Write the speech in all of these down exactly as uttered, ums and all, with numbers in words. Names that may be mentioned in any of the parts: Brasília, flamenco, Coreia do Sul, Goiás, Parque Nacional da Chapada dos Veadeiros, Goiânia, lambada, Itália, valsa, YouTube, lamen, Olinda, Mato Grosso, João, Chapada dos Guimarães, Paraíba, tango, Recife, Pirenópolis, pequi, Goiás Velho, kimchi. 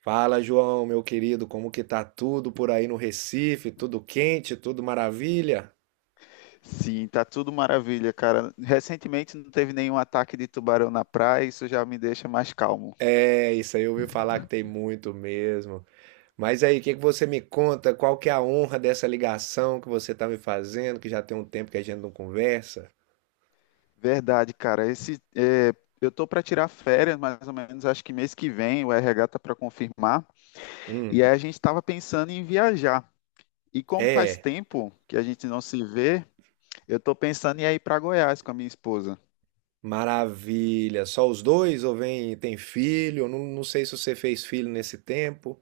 Fala, João, meu querido, como que tá tudo por aí no Recife? Tudo quente, tudo maravilha? Sim, tá tudo maravilha, cara. Recentemente não teve nenhum ataque de tubarão na praia, isso já me deixa mais calmo. É, isso aí eu ouvi falar que tem muito mesmo. Mas aí, o que que você me conta? Qual que é a honra dessa ligação que você tá me fazendo, que já tem um tempo que a gente não conversa? Verdade, cara. Esse, é, eu tô para tirar férias, mais ou menos, acho que mês que vem, o R H tá para confirmar. Hum. E aí a gente tava pensando em viajar. E como faz É. tempo que a gente não se vê, eu tô pensando em ir para Goiás com a minha esposa. Maravilha. Só os dois ou vem, tem filho? Eu Não, não sei se você fez filho nesse tempo.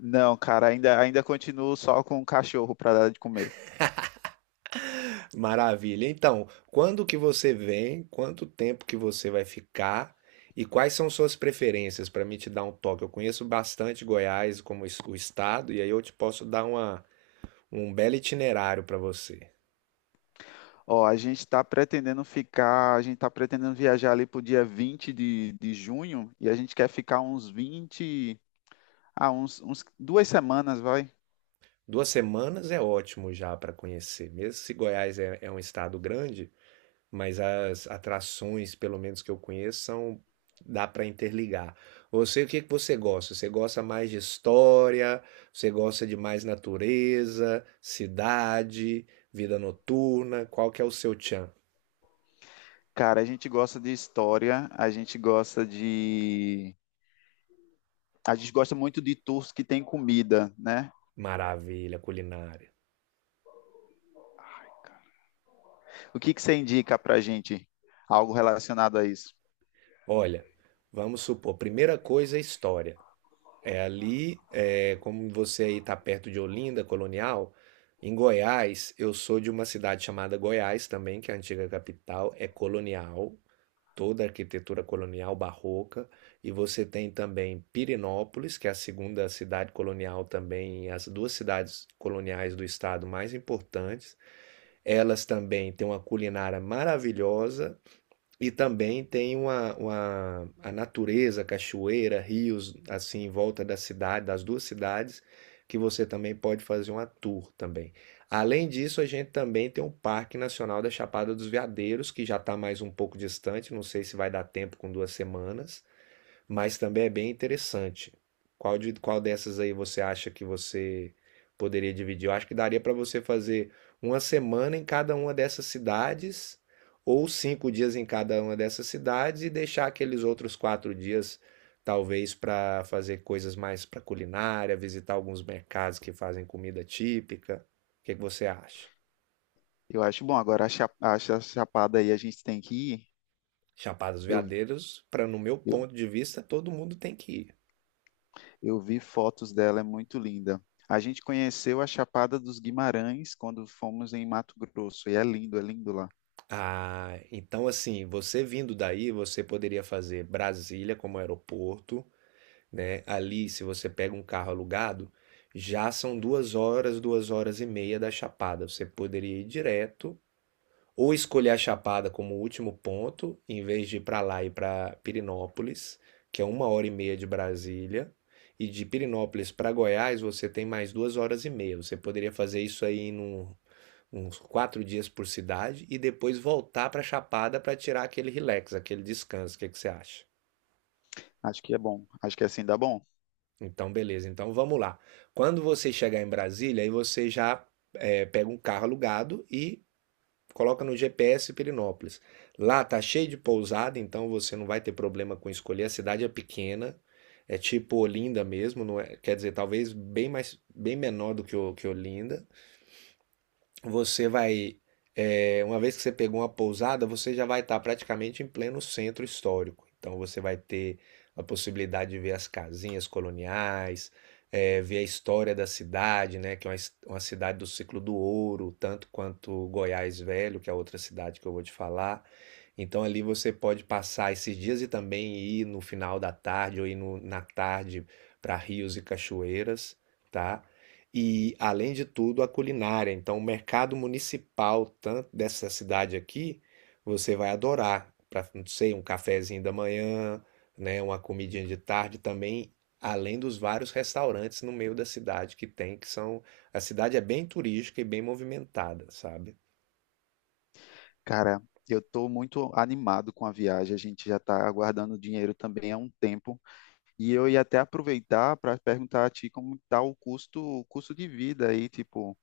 Não, cara, ainda ainda continuo só com o cachorro para dar de comer. Maravilha. Então, quando que você vem? Quanto tempo que você vai ficar? E quais são suas preferências para me te dar um toque? Eu conheço bastante Goiás como es- o estado e aí eu te posso dar uma, um belo itinerário para você. Ó, a gente está pretendendo ficar, a gente está pretendendo viajar ali pro dia vinte de, de junho e a gente quer ficar uns vinte ah, uns, uns duas semanas, vai. Duas semanas é ótimo já para conhecer, mesmo se Goiás é, é um estado grande, mas as atrações, pelo menos que eu conheço, são dá para interligar. Você, o que que você gosta? Você gosta mais de história? Você gosta de mais natureza, cidade, vida noturna? Qual que é o seu tchan? Cara, a gente gosta de história, a gente gosta de, a gente gosta muito de tours que tem comida, né? Maravilha, culinária. O que que você indica pra gente? Algo relacionado a isso? Olha, vamos supor, primeira coisa é história. É ali, é, como você aí está perto de Olinda, colonial, em Goiás, eu sou de uma cidade chamada Goiás também, que é a antiga capital, é colonial, toda a arquitetura colonial barroca, e você tem também Pirenópolis, que é a segunda cidade colonial também, as duas cidades coloniais do estado mais importantes. Elas também têm uma culinária maravilhosa e também tem uma, uma- a natureza, cachoeira, rios, assim, em volta da cidade, das duas cidades, que você também pode fazer uma tour também. Além disso, a gente também tem o Parque Nacional da Chapada dos Veadeiros, que já está mais um pouco distante, não sei se vai dar tempo com duas semanas, mas também é bem interessante. Qual de, qual dessas aí você acha que você poderia dividir? Eu acho que daria para você fazer uma semana em cada uma dessas cidades, ou cinco dias em cada uma dessas cidades, e deixar aqueles outros quatro dias, talvez, para fazer coisas mais para culinária, visitar alguns mercados que fazem comida típica. O que que você acha? Eu acho bom, agora a cha- a cha- Chapada aí a gente tem que ir. Chapada dos Veadeiros, para no meu Eu, ponto de vista, todo mundo tem que ir. Eu vi fotos dela, é muito linda. A gente conheceu a Chapada dos Guimarães quando fomos em Mato Grosso, e é lindo, é lindo lá. Ah, então assim, você vindo daí, você poderia fazer Brasília como aeroporto, né? Ali, se você pega um carro alugado, já são duas horas, duas horas e meia da Chapada. Você poderia ir direto, ou escolher a Chapada como último ponto, em vez de ir para lá e para Pirinópolis, que é uma hora e meia de Brasília. E de Pirinópolis para Goiás, você tem mais duas horas e meia. Você poderia fazer isso aí num, uns quatro dias por cidade e depois voltar para Chapada para tirar aquele relax, aquele descanso. O que que você acha? Acho que é bom, acho que assim dá bom. Então, beleza. Então, vamos lá. Quando você chegar em Brasília, aí você já eh, pega um carro alugado e coloca no G P S Pirinópolis. Lá tá cheio de pousada, então você não vai ter problema com escolher. A cidade é pequena, é tipo Olinda mesmo, não é- quer dizer, talvez bem mais, bem menor do que, o- que Olinda. Você vai, é, uma vez que você pegou uma pousada, você já vai estar praticamente em pleno centro histórico. Então você vai ter a possibilidade de ver as casinhas coloniais, é, ver a história da cidade, né? Que é uma, his- uma cidade do ciclo do ouro, tanto quanto Goiás Velho, que é a outra cidade que eu vou te falar. Então ali você pode passar esses dias e também ir no final da tarde ou ir no- na tarde para rios e cachoeiras, tá? E, além de tudo, a culinária. Então, o mercado municipal tanto dessa cidade aqui, você vai adorar. Para, não sei, um cafezinho da manhã, né, uma comidinha de tarde também, além dos vários restaurantes no meio da cidade que tem, que são... A cidade é bem turística e bem movimentada, sabe? Cara, eu estou muito animado com a viagem, a gente já está aguardando o dinheiro também há um tempo, e eu ia até aproveitar para perguntar a ti como está o custo, o custo de vida aí, tipo,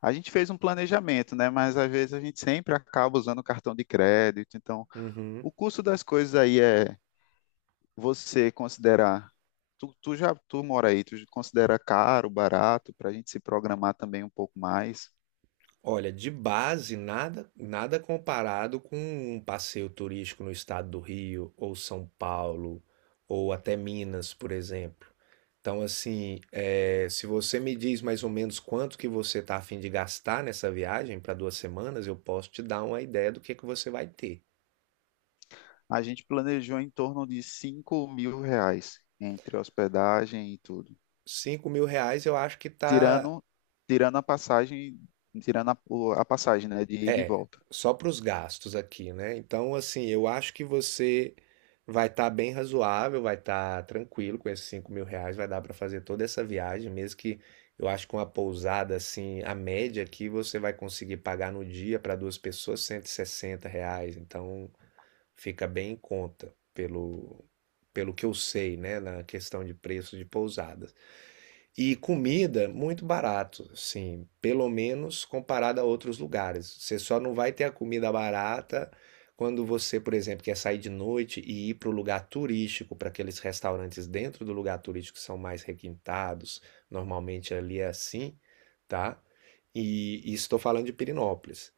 a gente fez um planejamento, né, mas às vezes a gente sempre acaba usando cartão de crédito, então Uhum. o custo das coisas aí é você considerar, tu, tu já tu mora aí, tu considera caro, barato, para a gente se programar também um pouco mais. Olha, de base, nada, nada comparado com um passeio turístico no estado do Rio, ou São Paulo, ou até Minas, por exemplo. Então, assim, eh, se você me diz mais ou menos quanto que você está a fim de gastar nessa viagem para duas semanas, eu posso te dar uma ideia do que que você vai ter. A gente planejou em torno de cinco mil reais entre hospedagem e tudo, Cinco mil reais eu acho que tá. tirando tirando a passagem, tirando a, o- a passagem, né, de ida e É, volta. só para os gastos aqui, né? Então, assim, eu acho que você vai estar bem razoável, vai estar tranquilo com esses cinco mil reais, vai dar para fazer toda essa viagem, mesmo que eu acho que uma pousada, assim, a média aqui você vai conseguir pagar no dia para duas pessoas cento e sessenta reais. Então. Fica bem em conta, pelo, pelo que eu sei, né, na questão de preço de pousadas. E comida muito barato, assim, pelo menos comparado a outros lugares. Você só não vai ter a comida barata quando você, por exemplo, quer sair de noite e ir para o lugar turístico, para aqueles restaurantes dentro do lugar turístico que são mais requintados. Normalmente ali é assim, tá? E, e estou falando de Pirinópolis.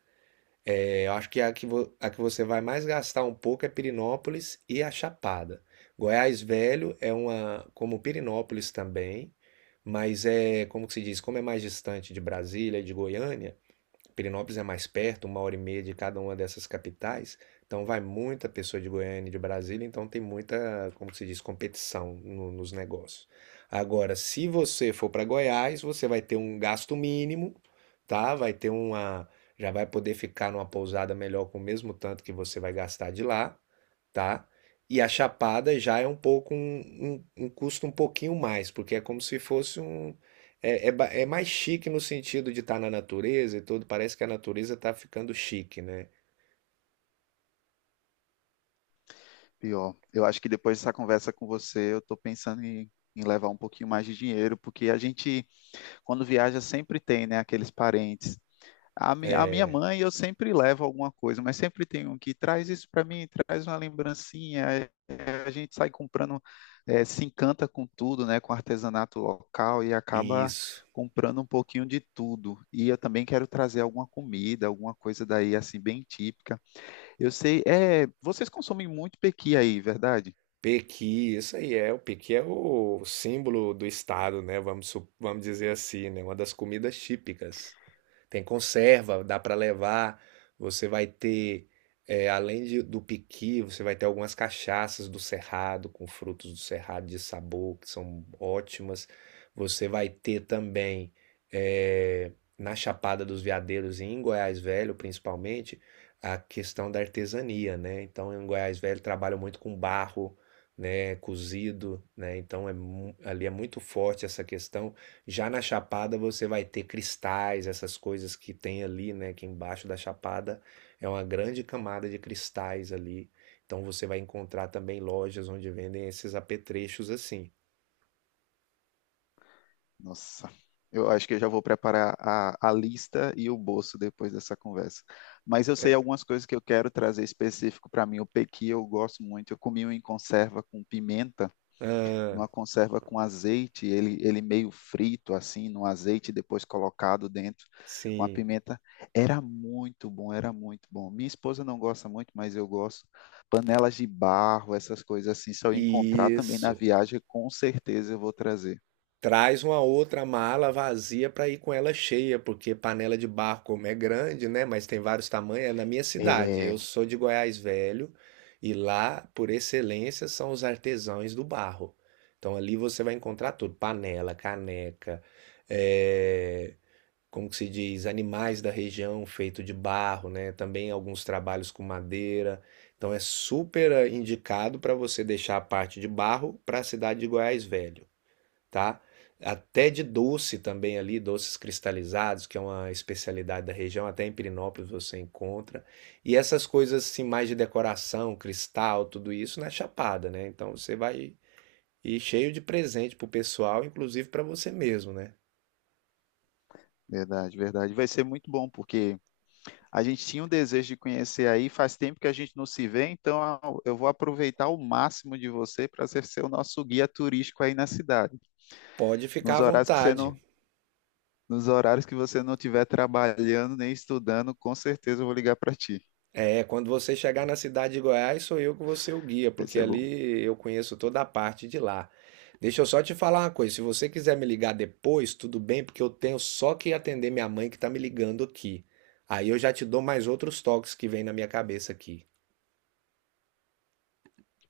É, eu acho que a que, vo- a que você vai mais gastar um pouco é Pirinópolis e a Chapada. Goiás Velho é uma, como Pirinópolis também, mas é, como que se diz, como é mais distante de Brasília e de Goiânia, Pirinópolis é mais perto, uma hora e meia de cada uma dessas capitais, então vai muita pessoa de Goiânia e de Brasília, então tem muita, como se diz, competição no- nos negócios. Agora, se você for para Goiás, você vai ter um gasto mínimo, tá? Vai ter uma, já vai poder ficar numa pousada melhor com o mesmo tanto que você vai gastar de lá, tá? E a Chapada já é um pouco um, um- um custo um pouquinho mais, porque é como se fosse um, é, é, ba- é mais chique no sentido de estar na natureza e tudo. Parece que a natureza está ficando chique, né? Pior, eu acho que depois dessa conversa com você, eu estou pensando em, em levar um pouquinho mais de dinheiro, porque a gente, quando viaja, sempre tem, né, aqueles parentes. A, mi, a minha É, mãe, eu sempre levo alguma coisa, mas sempre tem um que traz isso para mim, traz uma lembrancinha. é, A gente sai comprando, é, se encanta com tudo, né, com artesanato local e acaba isso. comprando um pouquinho de tudo. E eu também quero trazer alguma comida, alguma coisa daí assim bem típica. Eu sei, é, vocês consomem muito pequi aí, verdade? Pequi, isso aí é. O pequi é o símbolo do estado, né? Vamos, su- vamos dizer assim, né? Uma das comidas típicas. Tem conserva, dá para levar. Você vai ter, é, além de- do piqui, você vai ter algumas cachaças do cerrado, com frutos do cerrado de sabor, que são ótimas. Você vai ter também, é, na Chapada dos Veadeiros e em Goiás Velho, principalmente, a questão da artesania, né? Então, em Goiás Velho, trabalham muito com barro, né? Cozido, né? Então, é, mu- ali é muito forte essa questão. Já na Chapada você vai ter cristais, essas coisas que tem ali, né? Que embaixo da Chapada é uma grande camada de cristais ali. Então você vai encontrar também lojas onde vendem esses apetrechos assim. Nossa, eu acho que eu já vou preparar a, a lista e o bolso depois dessa conversa. Mas eu sei É. algumas coisas que eu quero trazer específico para mim. O pequi eu gosto muito. Eu comi um em conserva com pimenta, Ah, numa conserva com azeite, ele, ele meio frito assim, no azeite depois colocado dentro com a sim. pimenta. Era muito bom, era muito bom. Minha esposa não gosta muito, mas eu gosto. Panelas de barro, essas coisas assim, se eu encontrar também na Isso. viagem, com certeza eu vou trazer. Traz uma outra mala vazia para ir com ela cheia, porque panela de barro, como é grande, né? Mas tem vários tamanhos, é na minha cidade. É, Eu sou de Goiás Velho e lá, por excelência, são os artesãos do barro. Então ali você vai encontrar tudo: panela, caneca, eh, como que se diz, animais da região feito de barro, né? Também alguns trabalhos com madeira. Então é super eh, indicado para você deixar a parte de barro para a cidade de Goiás Velho, tá? Até de doce também ali, doces cristalizados, que é uma especialidade da região, até em Pirinópolis você encontra. E essas coisas assim, mais de decoração, cristal, tudo isso na Chapada, né? Então você vai ir cheio de presente pro pessoal, inclusive para você mesmo, né? verdade, verdade. Vai ser muito bom, porque a gente tinha um desejo de conhecer aí, faz tempo que a gente não se vê, então a- eu vou aproveitar o máximo de você para ser ser o nosso guia turístico aí na cidade. Pode ficar Nos à horários que você vontade. não, nos horários que você não estiver trabalhando nem estudando, com certeza eu vou ligar para ti. É, quando você chegar na cidade de Goiás, sou eu que vou ser o guia, Vai porque ser bom. ali eu conheço toda a parte de lá. Deixa eu só te falar uma coisa, se você quiser me ligar depois, tudo bem, porque eu tenho só que atender minha mãe que tá me ligando aqui. Aí eu já te dou mais outros toques que vem na minha cabeça aqui.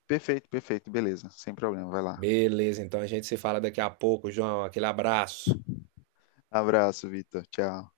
Perfeito, perfeito, beleza, sem problema, vai lá. Beleza, então a gente se fala daqui a pouco, João. Aquele abraço. Abraço, Vitor. Tchau.